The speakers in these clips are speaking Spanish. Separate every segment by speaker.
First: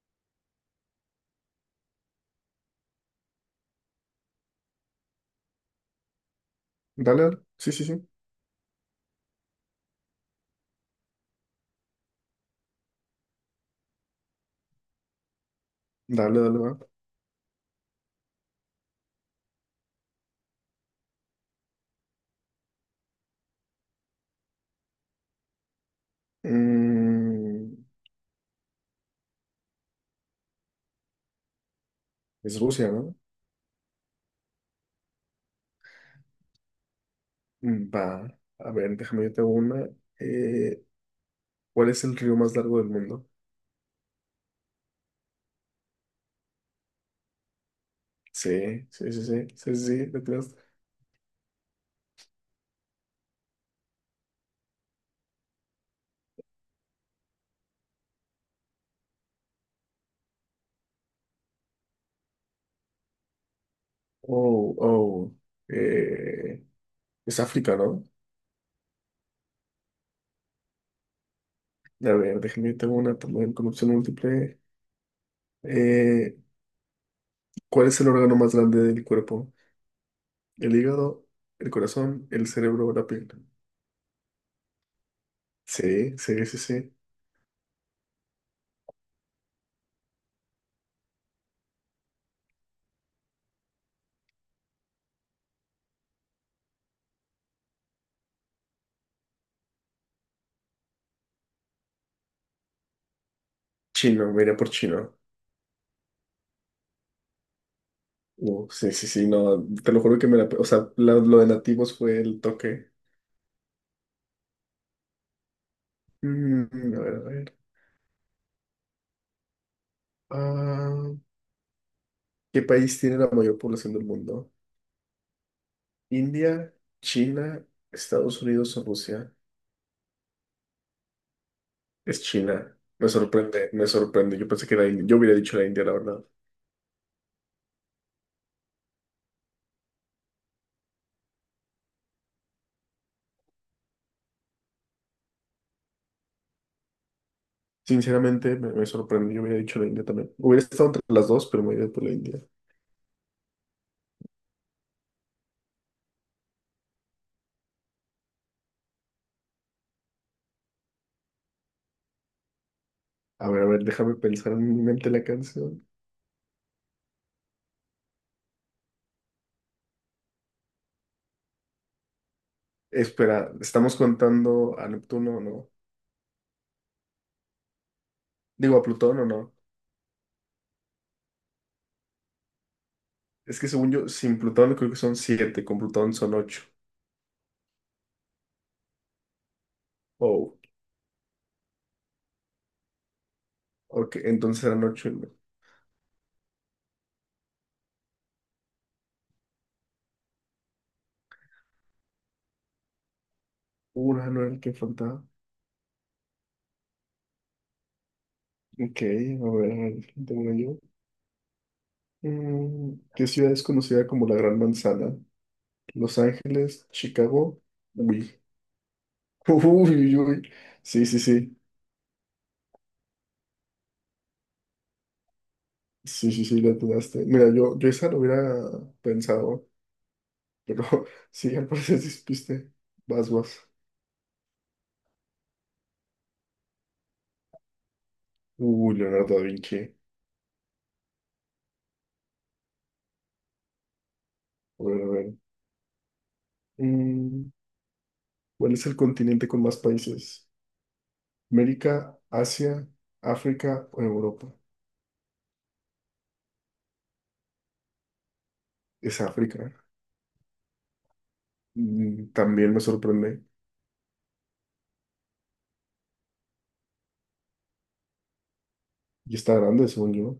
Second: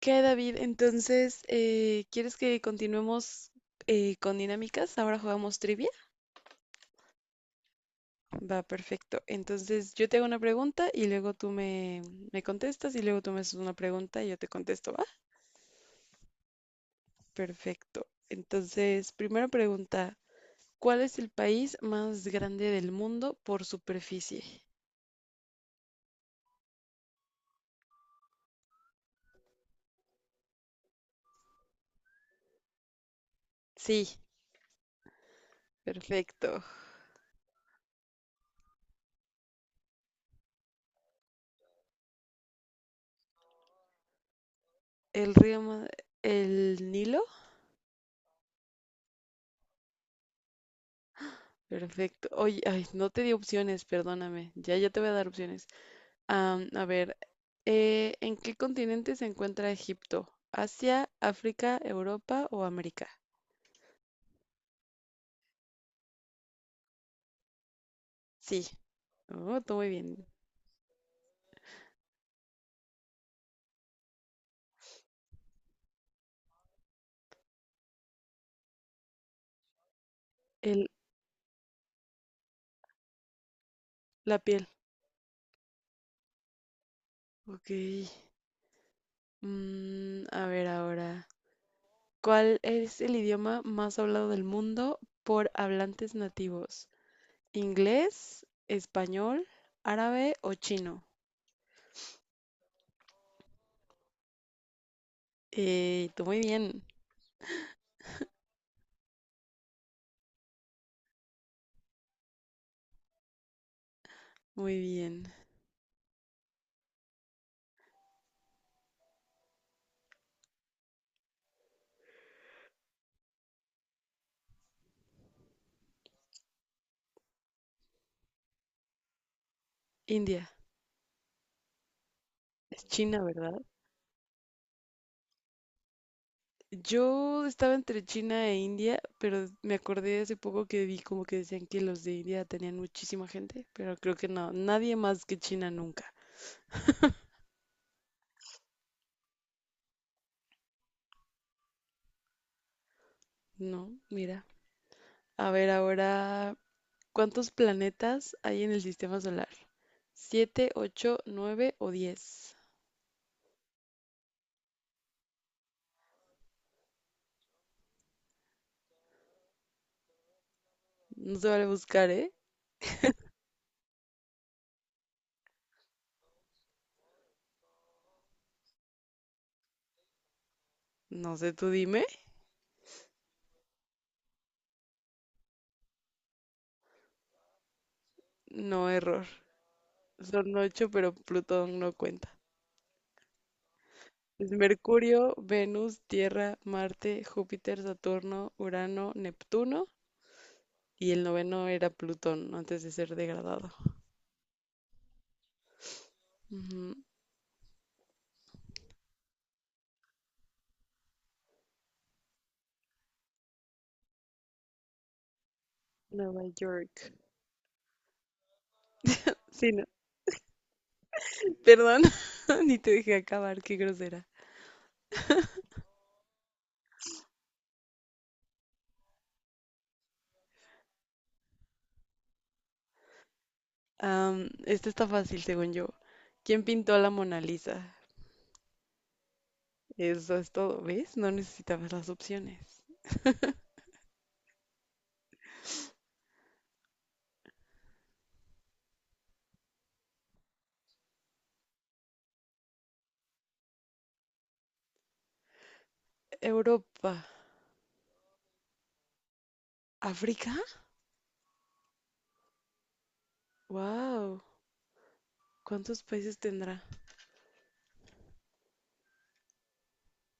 Speaker 1: ¿Qué, David? Entonces, ¿quieres que continuemos con dinámicas? Ahora jugamos trivia.
Speaker 2: Dale, dale. Sí, sí, sí.
Speaker 1: Va, perfecto. Entonces, yo te hago una pregunta y luego tú me contestas y luego tú me haces una pregunta y yo te contesto, ¿va?
Speaker 2: Dale, dale, va.
Speaker 1: Perfecto. Entonces, primera pregunta, ¿cuál es el país más grande del mundo por superficie?
Speaker 2: Mm, es Rusia, ¿no?
Speaker 1: Sí, perfecto.
Speaker 2: Mm, va. A ver, déjame yo te hago una. Eh, ¿Cuál es el río más largo del mundo?
Speaker 1: ¿El río, el Nilo?
Speaker 2: Sí, sí, sí, sí. Sí, sí, sí, lo creas.
Speaker 1: Perfecto. Oye, ay, no te di opciones, perdóname. Ya, ya te voy a dar opciones. A ver, ¿en qué continente se encuentra Egipto? ¿Asia, África, Europa o América?
Speaker 2: Oh, oh. Eh, es África, ¿no?
Speaker 1: Sí. Oh, todo muy bien.
Speaker 2: A ver, déjame yo te hago una también con opción múltiple. Eh, ¿Cuál es el órgano más grande del cuerpo? ¿El
Speaker 1: El,
Speaker 2: hígado, el corazón, el cerebro o la piel?
Speaker 1: la piel.
Speaker 2: Sí, sí, sí, sí.
Speaker 1: Ok. Mm, a ver ahora. ¿Cuál es el idioma más hablado del mundo por hablantes nativos? ¿Inglés, español, árabe o chino?
Speaker 2: Chino, me iría por chino.
Speaker 1: Tú muy bien.
Speaker 2: Sí, sí, sí, no, te lo juro que me la. O sea, lo de nativos fue el toque.
Speaker 1: Muy bien.
Speaker 2: A ver, a ver. Ah, ¿Qué país tiene la mayor población del mundo? ¿India, China, Estados Unidos o Rusia?
Speaker 1: India.
Speaker 2: Es China.
Speaker 1: Es
Speaker 2: Me
Speaker 1: China, ¿verdad?
Speaker 2: sorprende, me sorprende. Yo pensé que era India. Yo hubiera dicho la India, la verdad.
Speaker 1: Yo estaba entre China e India, pero me acordé hace poco que vi como que decían que los de India tenían muchísima gente, pero creo que no, nadie más que China nunca.
Speaker 2: Sinceramente, me sorprende. Yo hubiera dicho la India también. Hubiera estado entre las dos, pero me hubiera ido por la India.
Speaker 1: No, mira. A ver ahora, ¿cuántos planetas hay en el sistema solar? ¿Siete, ocho, nueve o diez?
Speaker 2: A ver, déjame pensar en mi mente la canción.
Speaker 1: No se vale buscar, ¿eh?
Speaker 2: Espera, ¿estamos contando a Neptuno o no? Digo, a Plutón o no.
Speaker 1: No sé, tú dime.
Speaker 2: Es que según yo, sin Plutón creo que son siete, con Plutón son ocho.
Speaker 1: No, error. Son
Speaker 2: Oh,
Speaker 1: ocho, pero Plutón no cuenta.
Speaker 2: ok,
Speaker 1: Es
Speaker 2: entonces eran ocho, ¿no?
Speaker 1: Mercurio, Venus, Tierra, Marte, Júpiter, Saturno, Urano, Neptuno y el noveno era Plutón antes de ser degradado.
Speaker 2: Urano era el que faltaba.
Speaker 1: Ujú.
Speaker 2: Ok, a ver, tengo una yo. ¿Qué ciudad es conocida como la Gran Manzana? Los
Speaker 1: Nueva
Speaker 2: Ángeles,
Speaker 1: York.
Speaker 2: Chicago. Uy,
Speaker 1: Sí, no.
Speaker 2: uy, uy, uy. Sí, sí, sí.
Speaker 1: Perdón, ni te dejé acabar, qué grosera.
Speaker 2: Sí, sí, sí, la dudaste. Mira, yo esa lo hubiera pensado, pero sí, al parecer despiste. Vas, vas.
Speaker 1: Esta está fácil, según yo. ¿Quién pintó la Mona Lisa?
Speaker 2: Uy, Leonardo da Vinci. A
Speaker 1: Eso es todo, ¿ves? No necesitabas las opciones.
Speaker 2: ver, a ver. Mm, ¿Cuál es el continente con más países? América, Asia, África o Europa.
Speaker 1: Europa.
Speaker 2: Es África.
Speaker 1: ¿África?
Speaker 2: También me sorprende.
Speaker 1: ¡Wow! ¿Cuántos países tendrá?
Speaker 2: Y está grande, según yo.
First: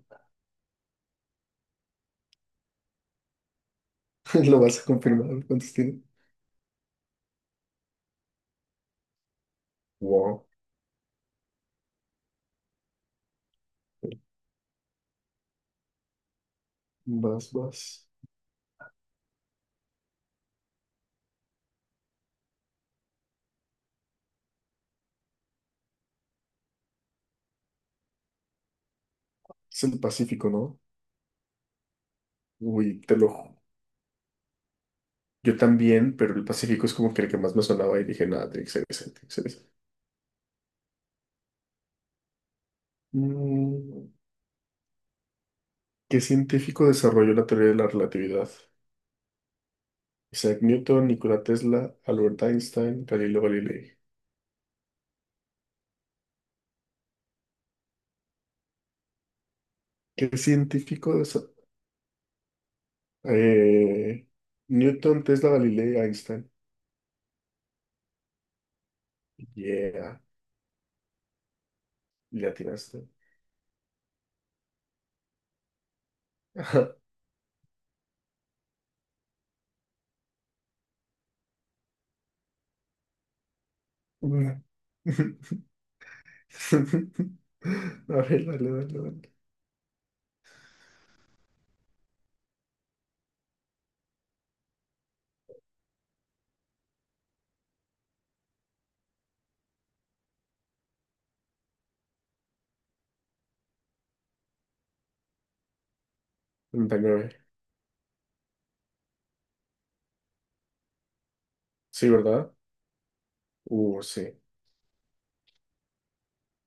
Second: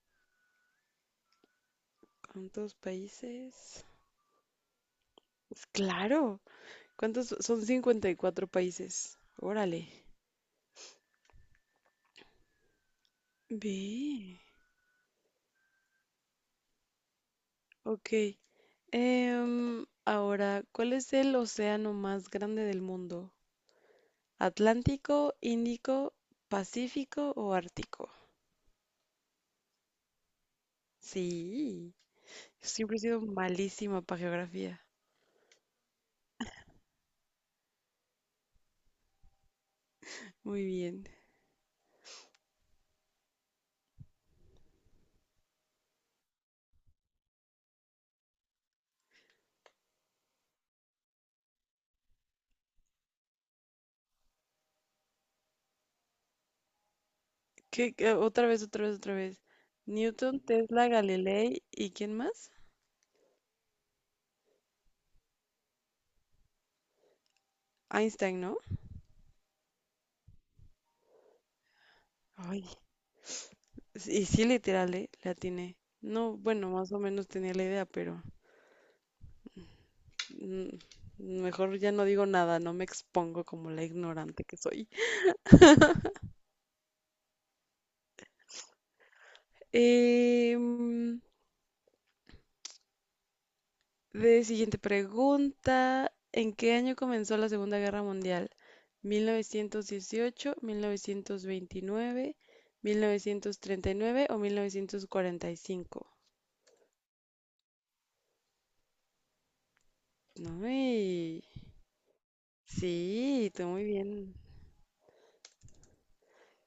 Speaker 1: ¿Cuántos países?
Speaker 2: Lo vas a confirmar.
Speaker 1: Pues
Speaker 2: ¿Cuántos tiene?
Speaker 1: claro. ¿Cuántos? Son 54 países. Órale.
Speaker 2: Wow.
Speaker 1: Ve.
Speaker 2: Más, más.
Speaker 1: Ok. Ahora, ¿cuál es el océano más grande del mundo? ¿Atlántico, Índico, Pacífico o Ártico?
Speaker 2: Es el Pacífico, ¿no?
Speaker 1: Sí, siempre he
Speaker 2: Uy, te
Speaker 1: sido
Speaker 2: lo
Speaker 1: malísima para geografía.
Speaker 2: Yo también, pero el Pacífico es como que el que más me sonaba y dije, nada, tiene que ser ese, tiene que ser ese.
Speaker 1: Muy bien.
Speaker 2: Mm, ¿Qué científico desarrolló la teoría de la relatividad? Isaac Newton, Nikola Tesla, Albert Einstein, Galileo Galilei.
Speaker 1: Otra vez, otra vez, otra vez.
Speaker 2: ¿Qué
Speaker 1: Newton, Tesla,
Speaker 2: científicos?
Speaker 1: Galilei y ¿quién más?
Speaker 2: Eh, Newton, Tesla, Galileo y Einstein.
Speaker 1: Einstein, ¿no?
Speaker 2: Yeah, le
Speaker 1: Ay,
Speaker 2: atinaste.
Speaker 1: y sí, literal, ¿eh? La atiné. No, bueno, más
Speaker 2: Ajá.
Speaker 1: o menos tenía la idea, pero Mm, mejor ya no digo nada, no me expongo como la ignorante que
Speaker 2: Una.
Speaker 1: soy.
Speaker 2: A ver, dale, dale, dale.
Speaker 1: Em, de siguiente pregunta, ¿en qué año comenzó la Segunda Guerra Mundial? ¿1918, 1929, 1939 o 1945?
Speaker 2: 39.
Speaker 1: No,
Speaker 2: Sí, ¿verdad?
Speaker 1: sí, tú muy bien.
Speaker 2: Sí.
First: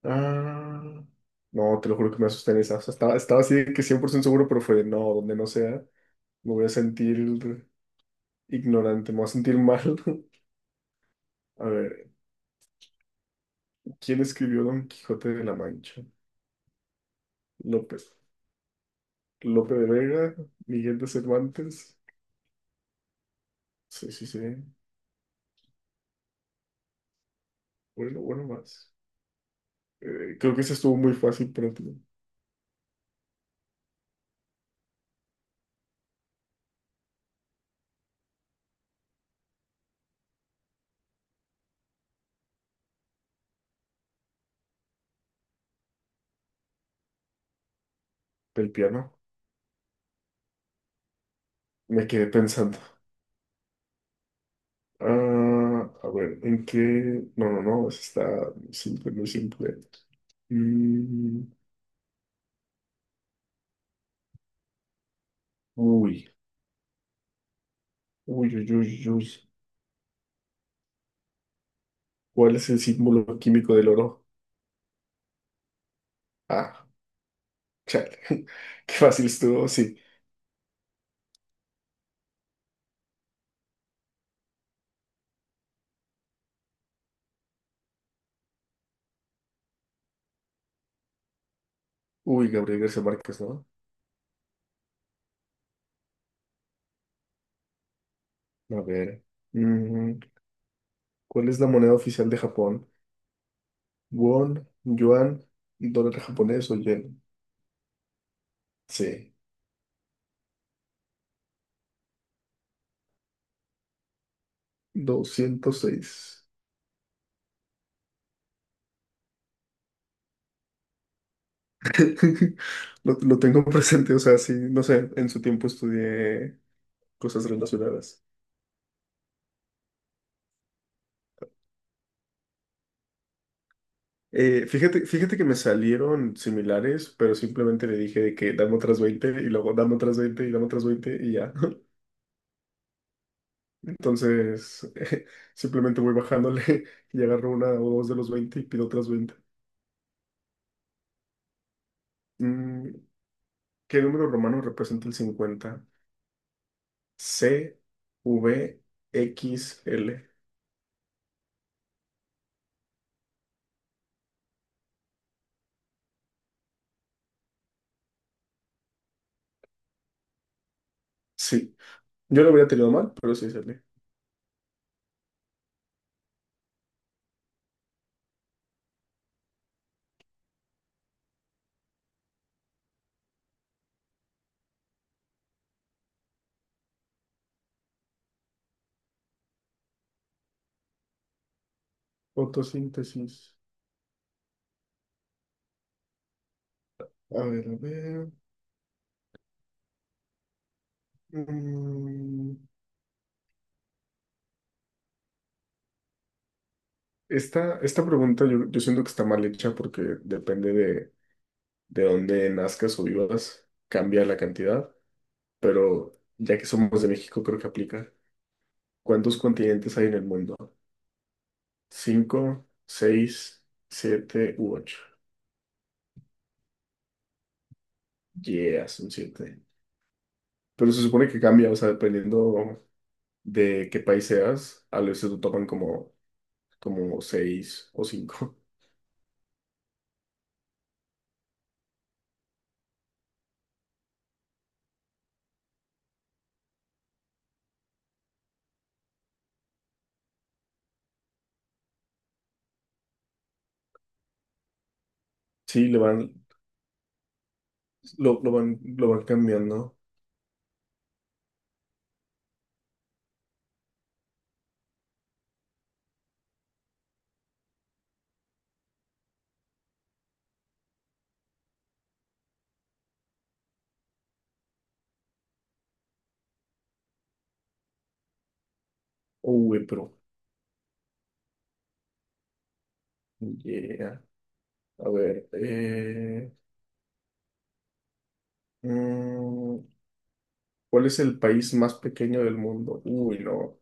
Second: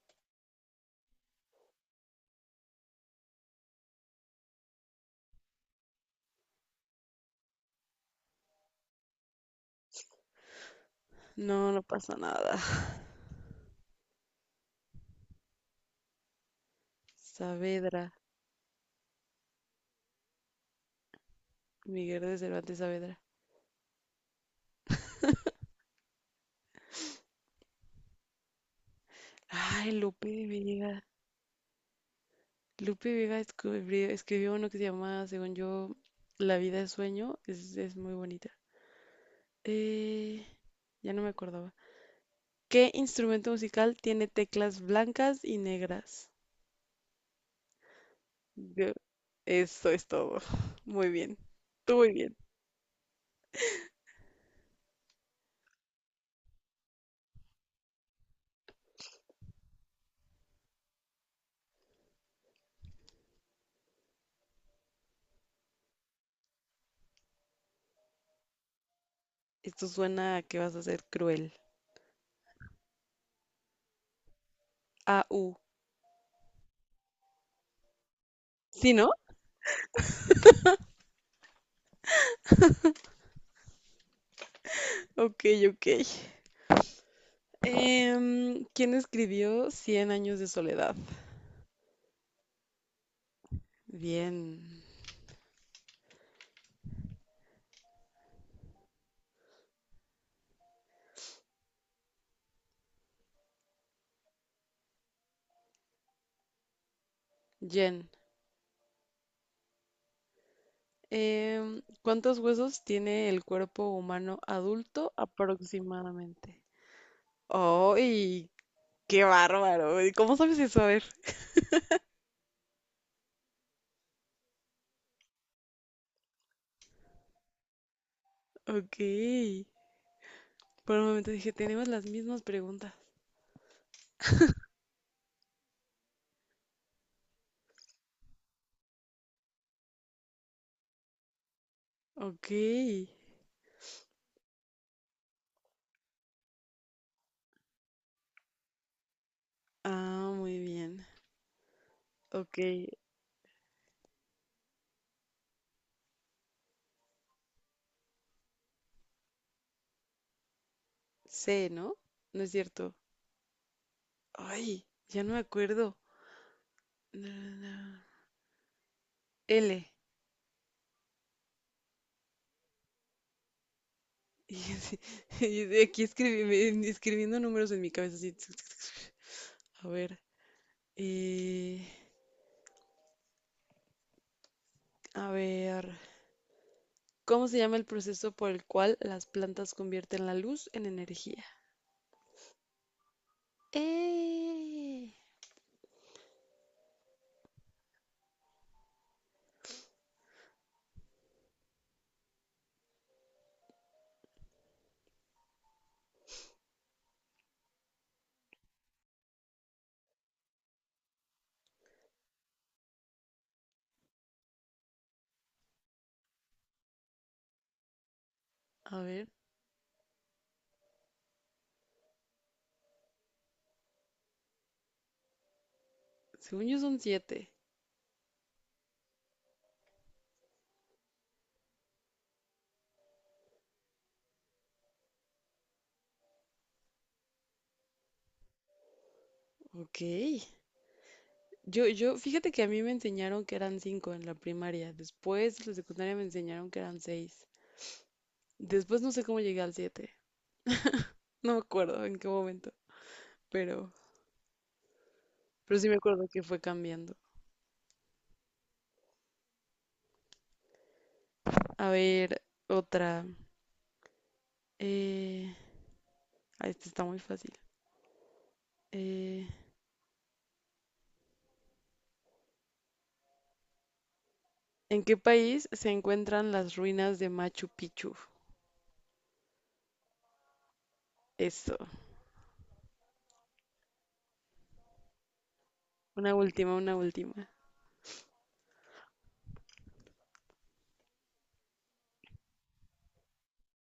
Speaker 2: Ah, no, te lo juro que me asusté en esa. O sea, estaba así de que 100% seguro, pero fue, de, no, donde no sea, me voy a sentir ignorante, me voy a sentir mal. A
Speaker 1: No, no
Speaker 2: ver,
Speaker 1: pasa nada.
Speaker 2: ¿quién escribió Don Quijote de la Mancha?
Speaker 1: Saavedra,
Speaker 2: López. Lope de Vega, Miguel de Cervantes.
Speaker 1: Miguel de Cervantes Saavedra.
Speaker 2: Sí, sí, sí. Bueno, bueno, más.
Speaker 1: Ay, Lupe de
Speaker 2: Creo que ese estuvo
Speaker 1: Vega.
Speaker 2: muy fácil para ti.
Speaker 1: Lupe Vega escribió uno que se llama, según yo, La vida es sueño. Es muy bonita. Eh, ya no me acordaba. ¿Qué instrumento musical tiene teclas blancas y negras?
Speaker 2: Del
Speaker 1: Yo-
Speaker 2: piano.
Speaker 1: Eso es todo. Muy bien. Tú
Speaker 2: Me
Speaker 1: muy
Speaker 2: quedé
Speaker 1: bien.
Speaker 2: pensando. A ver, ¿en qué? No, no, no, ese está muy simple, muy simple. Mm, Uy, uy, uy, uy, uy.
Speaker 1: Esto suena a que vas a ser cruel.
Speaker 2: ¿Cuál es el símbolo químico del oro?
Speaker 1: A U.
Speaker 2: Ah, Chale.
Speaker 1: ¿Sí,
Speaker 2: Qué
Speaker 1: no?
Speaker 2: fácil estuvo, sí.
Speaker 1: Ok, ok. ¿Quién escribió Cien años de soledad?
Speaker 2: Uy, Gabriel García Márquez, ¿no?
Speaker 1: Bien.
Speaker 2: A ver. mm, ¿Cuál es la moneda oficial de Japón? Won, yuan, dólar japonés o yen.
Speaker 1: Jen.
Speaker 2: Sí,
Speaker 1: ¿Cuántos huesos tiene el cuerpo humano adulto
Speaker 2: 206.
Speaker 1: aproximadamente? ¡Ay! ¡Qué bárbaro! ¿Y Cómo sabes eso? A ver.
Speaker 2: Lo tengo presente, o sea, sí, no sé, en su tiempo estudié cosas relacionadas.
Speaker 1: Ok. Por un momento dije, tenemos las mismas preguntas.
Speaker 2: Fíjate, fíjate que me salieron similares, pero simplemente le dije de que dame otras 20 y luego dame otras 20 y dame otras 20 y ya.
Speaker 1: Ok.
Speaker 2: Entonces, simplemente voy bajándole y agarro una o dos de los 20 y pido otras 20.
Speaker 1: Ah, muy bien. Ok.
Speaker 2: Mm, ¿Qué número romano representa el 50? C, V, X, L.
Speaker 1: C, ¿no? No es cierto. Ay, ya no me acuerdo. Na, na, na. L.
Speaker 2: Sí, yo lo hubiera tenido mal, pero sí sale.
Speaker 1: Y yo así- y de aquí escribiendo números en mi cabeza así. A ver. eh, A ver, ¿Cómo se llama el proceso por el cual las plantas convierten la luz en energía?
Speaker 2: Fotosíntesis.
Speaker 1: ¡Eh!
Speaker 2: A ver, a ver. Mm, esta pregunta yo siento que está mal hecha porque depende de dónde nazcas o vivas, cambia la cantidad, pero ya que somos de México, creo que aplica.
Speaker 1: A ver,
Speaker 2: ¿Cuántos continentes hay en el mundo? Cinco, seis, siete u ocho.
Speaker 1: según yo son siete.
Speaker 2: Yeah, son siete. Pero se supone que cambia, o sea, dependiendo de qué país seas, a veces lo toman como seis o cinco.
Speaker 1: Ok. Fíjate que a mí me enseñaron que eran cinco en la primaria. Después en la secundaria me enseñaron que eran seis. Después no sé cómo llegué al siete. No me acuerdo en qué momento, pero, pero
Speaker 2: Sí,
Speaker 1: sí me
Speaker 2: le
Speaker 1: acuerdo
Speaker 2: van,
Speaker 1: que fue cambiando.
Speaker 2: lo van cambiando.
Speaker 1: A ver, otra. Eh, esta está muy fácil. Eh, ¿En qué país se encuentran las ruinas de Machu Picchu?
Speaker 2: Uy, pero,
Speaker 1: Eso.
Speaker 2: yeah. A ver,
Speaker 1: Una última, una última.
Speaker 2: mm, ¿cuál es el país más pequeño del mundo? Uy, no,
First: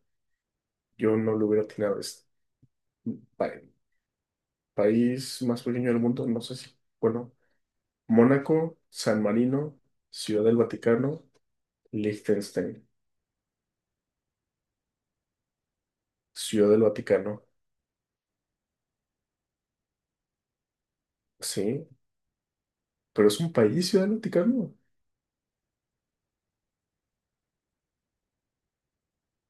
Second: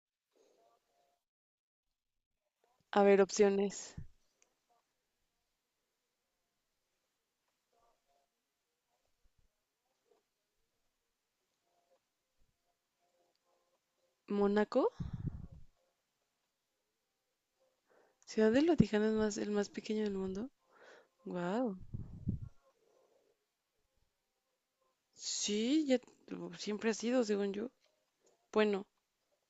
Speaker 2: yo no lo hubiera atinado. Es,
Speaker 1: A ver,
Speaker 2: pa-
Speaker 1: opciones.
Speaker 2: país más pequeño del mundo, no sé si, bueno, Mónaco, San Marino, Ciudad del Vaticano, Liechtenstein,
Speaker 1: ¿Mónaco?
Speaker 2: Ciudad del Vaticano,
Speaker 1: ¿Ciudad del Vaticano es más, el más pequeño del mundo? Wow.
Speaker 2: sí, pero es un país, Ciudad del Vaticano.
Speaker 1: Sí, siempre ha sido, según yo. Bueno,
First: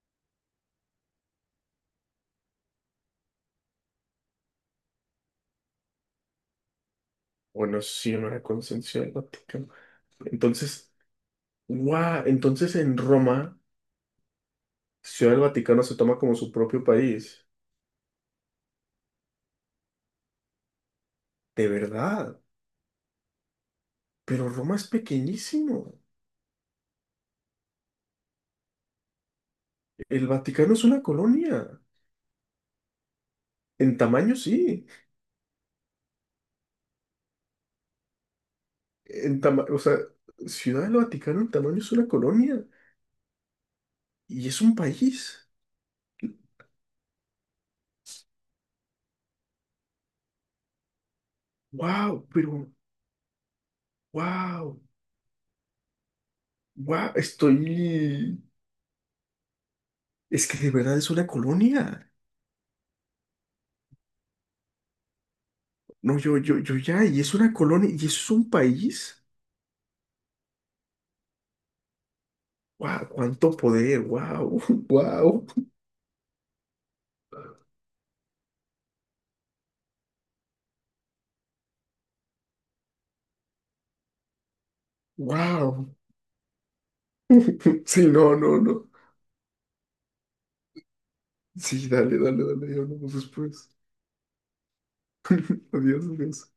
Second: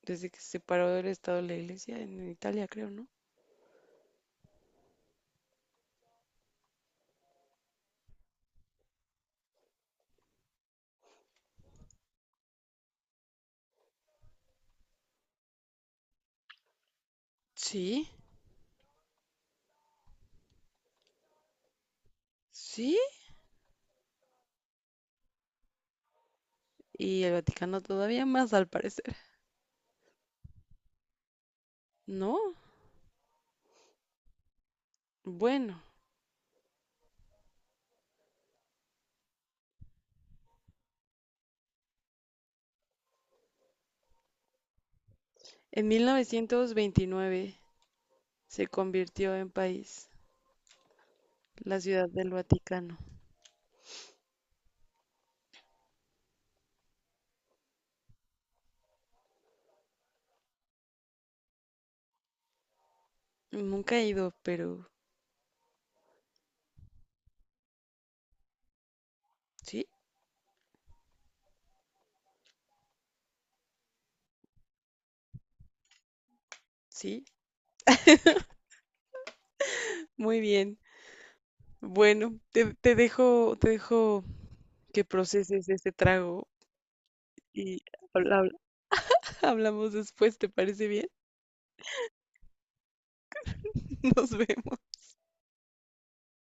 Speaker 1: desde que se separó del Estado de la Iglesia en Italia, creo, ¿no?
Speaker 2: Bueno, sí, no era conciencia del Vaticano. Entonces, guau, entonces en Roma, Ciudad del Vaticano se toma como su propio país.
Speaker 1: Sí,
Speaker 2: De verdad.
Speaker 1: sí.
Speaker 2: Pero Roma es pequeñísimo.
Speaker 1: Y el Vaticano todavía más, al parecer.
Speaker 2: El Vaticano es una colonia.
Speaker 1: No.
Speaker 2: En tamaño, sí.
Speaker 1: Bueno,
Speaker 2: O sea, Ciudad del Vaticano en tamaño es una colonia. Y es un país.
Speaker 1: en 1929 se convirtió en país, la Ciudad
Speaker 2: Wow,
Speaker 1: del
Speaker 2: pero
Speaker 1: Vaticano.
Speaker 2: wow, wow, estoy. Es que de verdad es una colonia.
Speaker 1: Nunca he ido, pero
Speaker 2: No, yo ya, y es una colonia, y eso es un país.
Speaker 1: sí,
Speaker 2: Wow, cuánto poder, wow, wow,
Speaker 1: sí. Muy bien. Bueno, te dejo que proceses
Speaker 2: wow.
Speaker 1: este trago y
Speaker 2: Sí, no,
Speaker 1: habla-
Speaker 2: no,
Speaker 1: habla-
Speaker 2: no.
Speaker 1: hablamos después, ¿te parece bien?
Speaker 2: Sí, dale, dale, dale, ya hablamos después.
Speaker 1: Nos vemos.
Speaker 2: Adiós, adiós.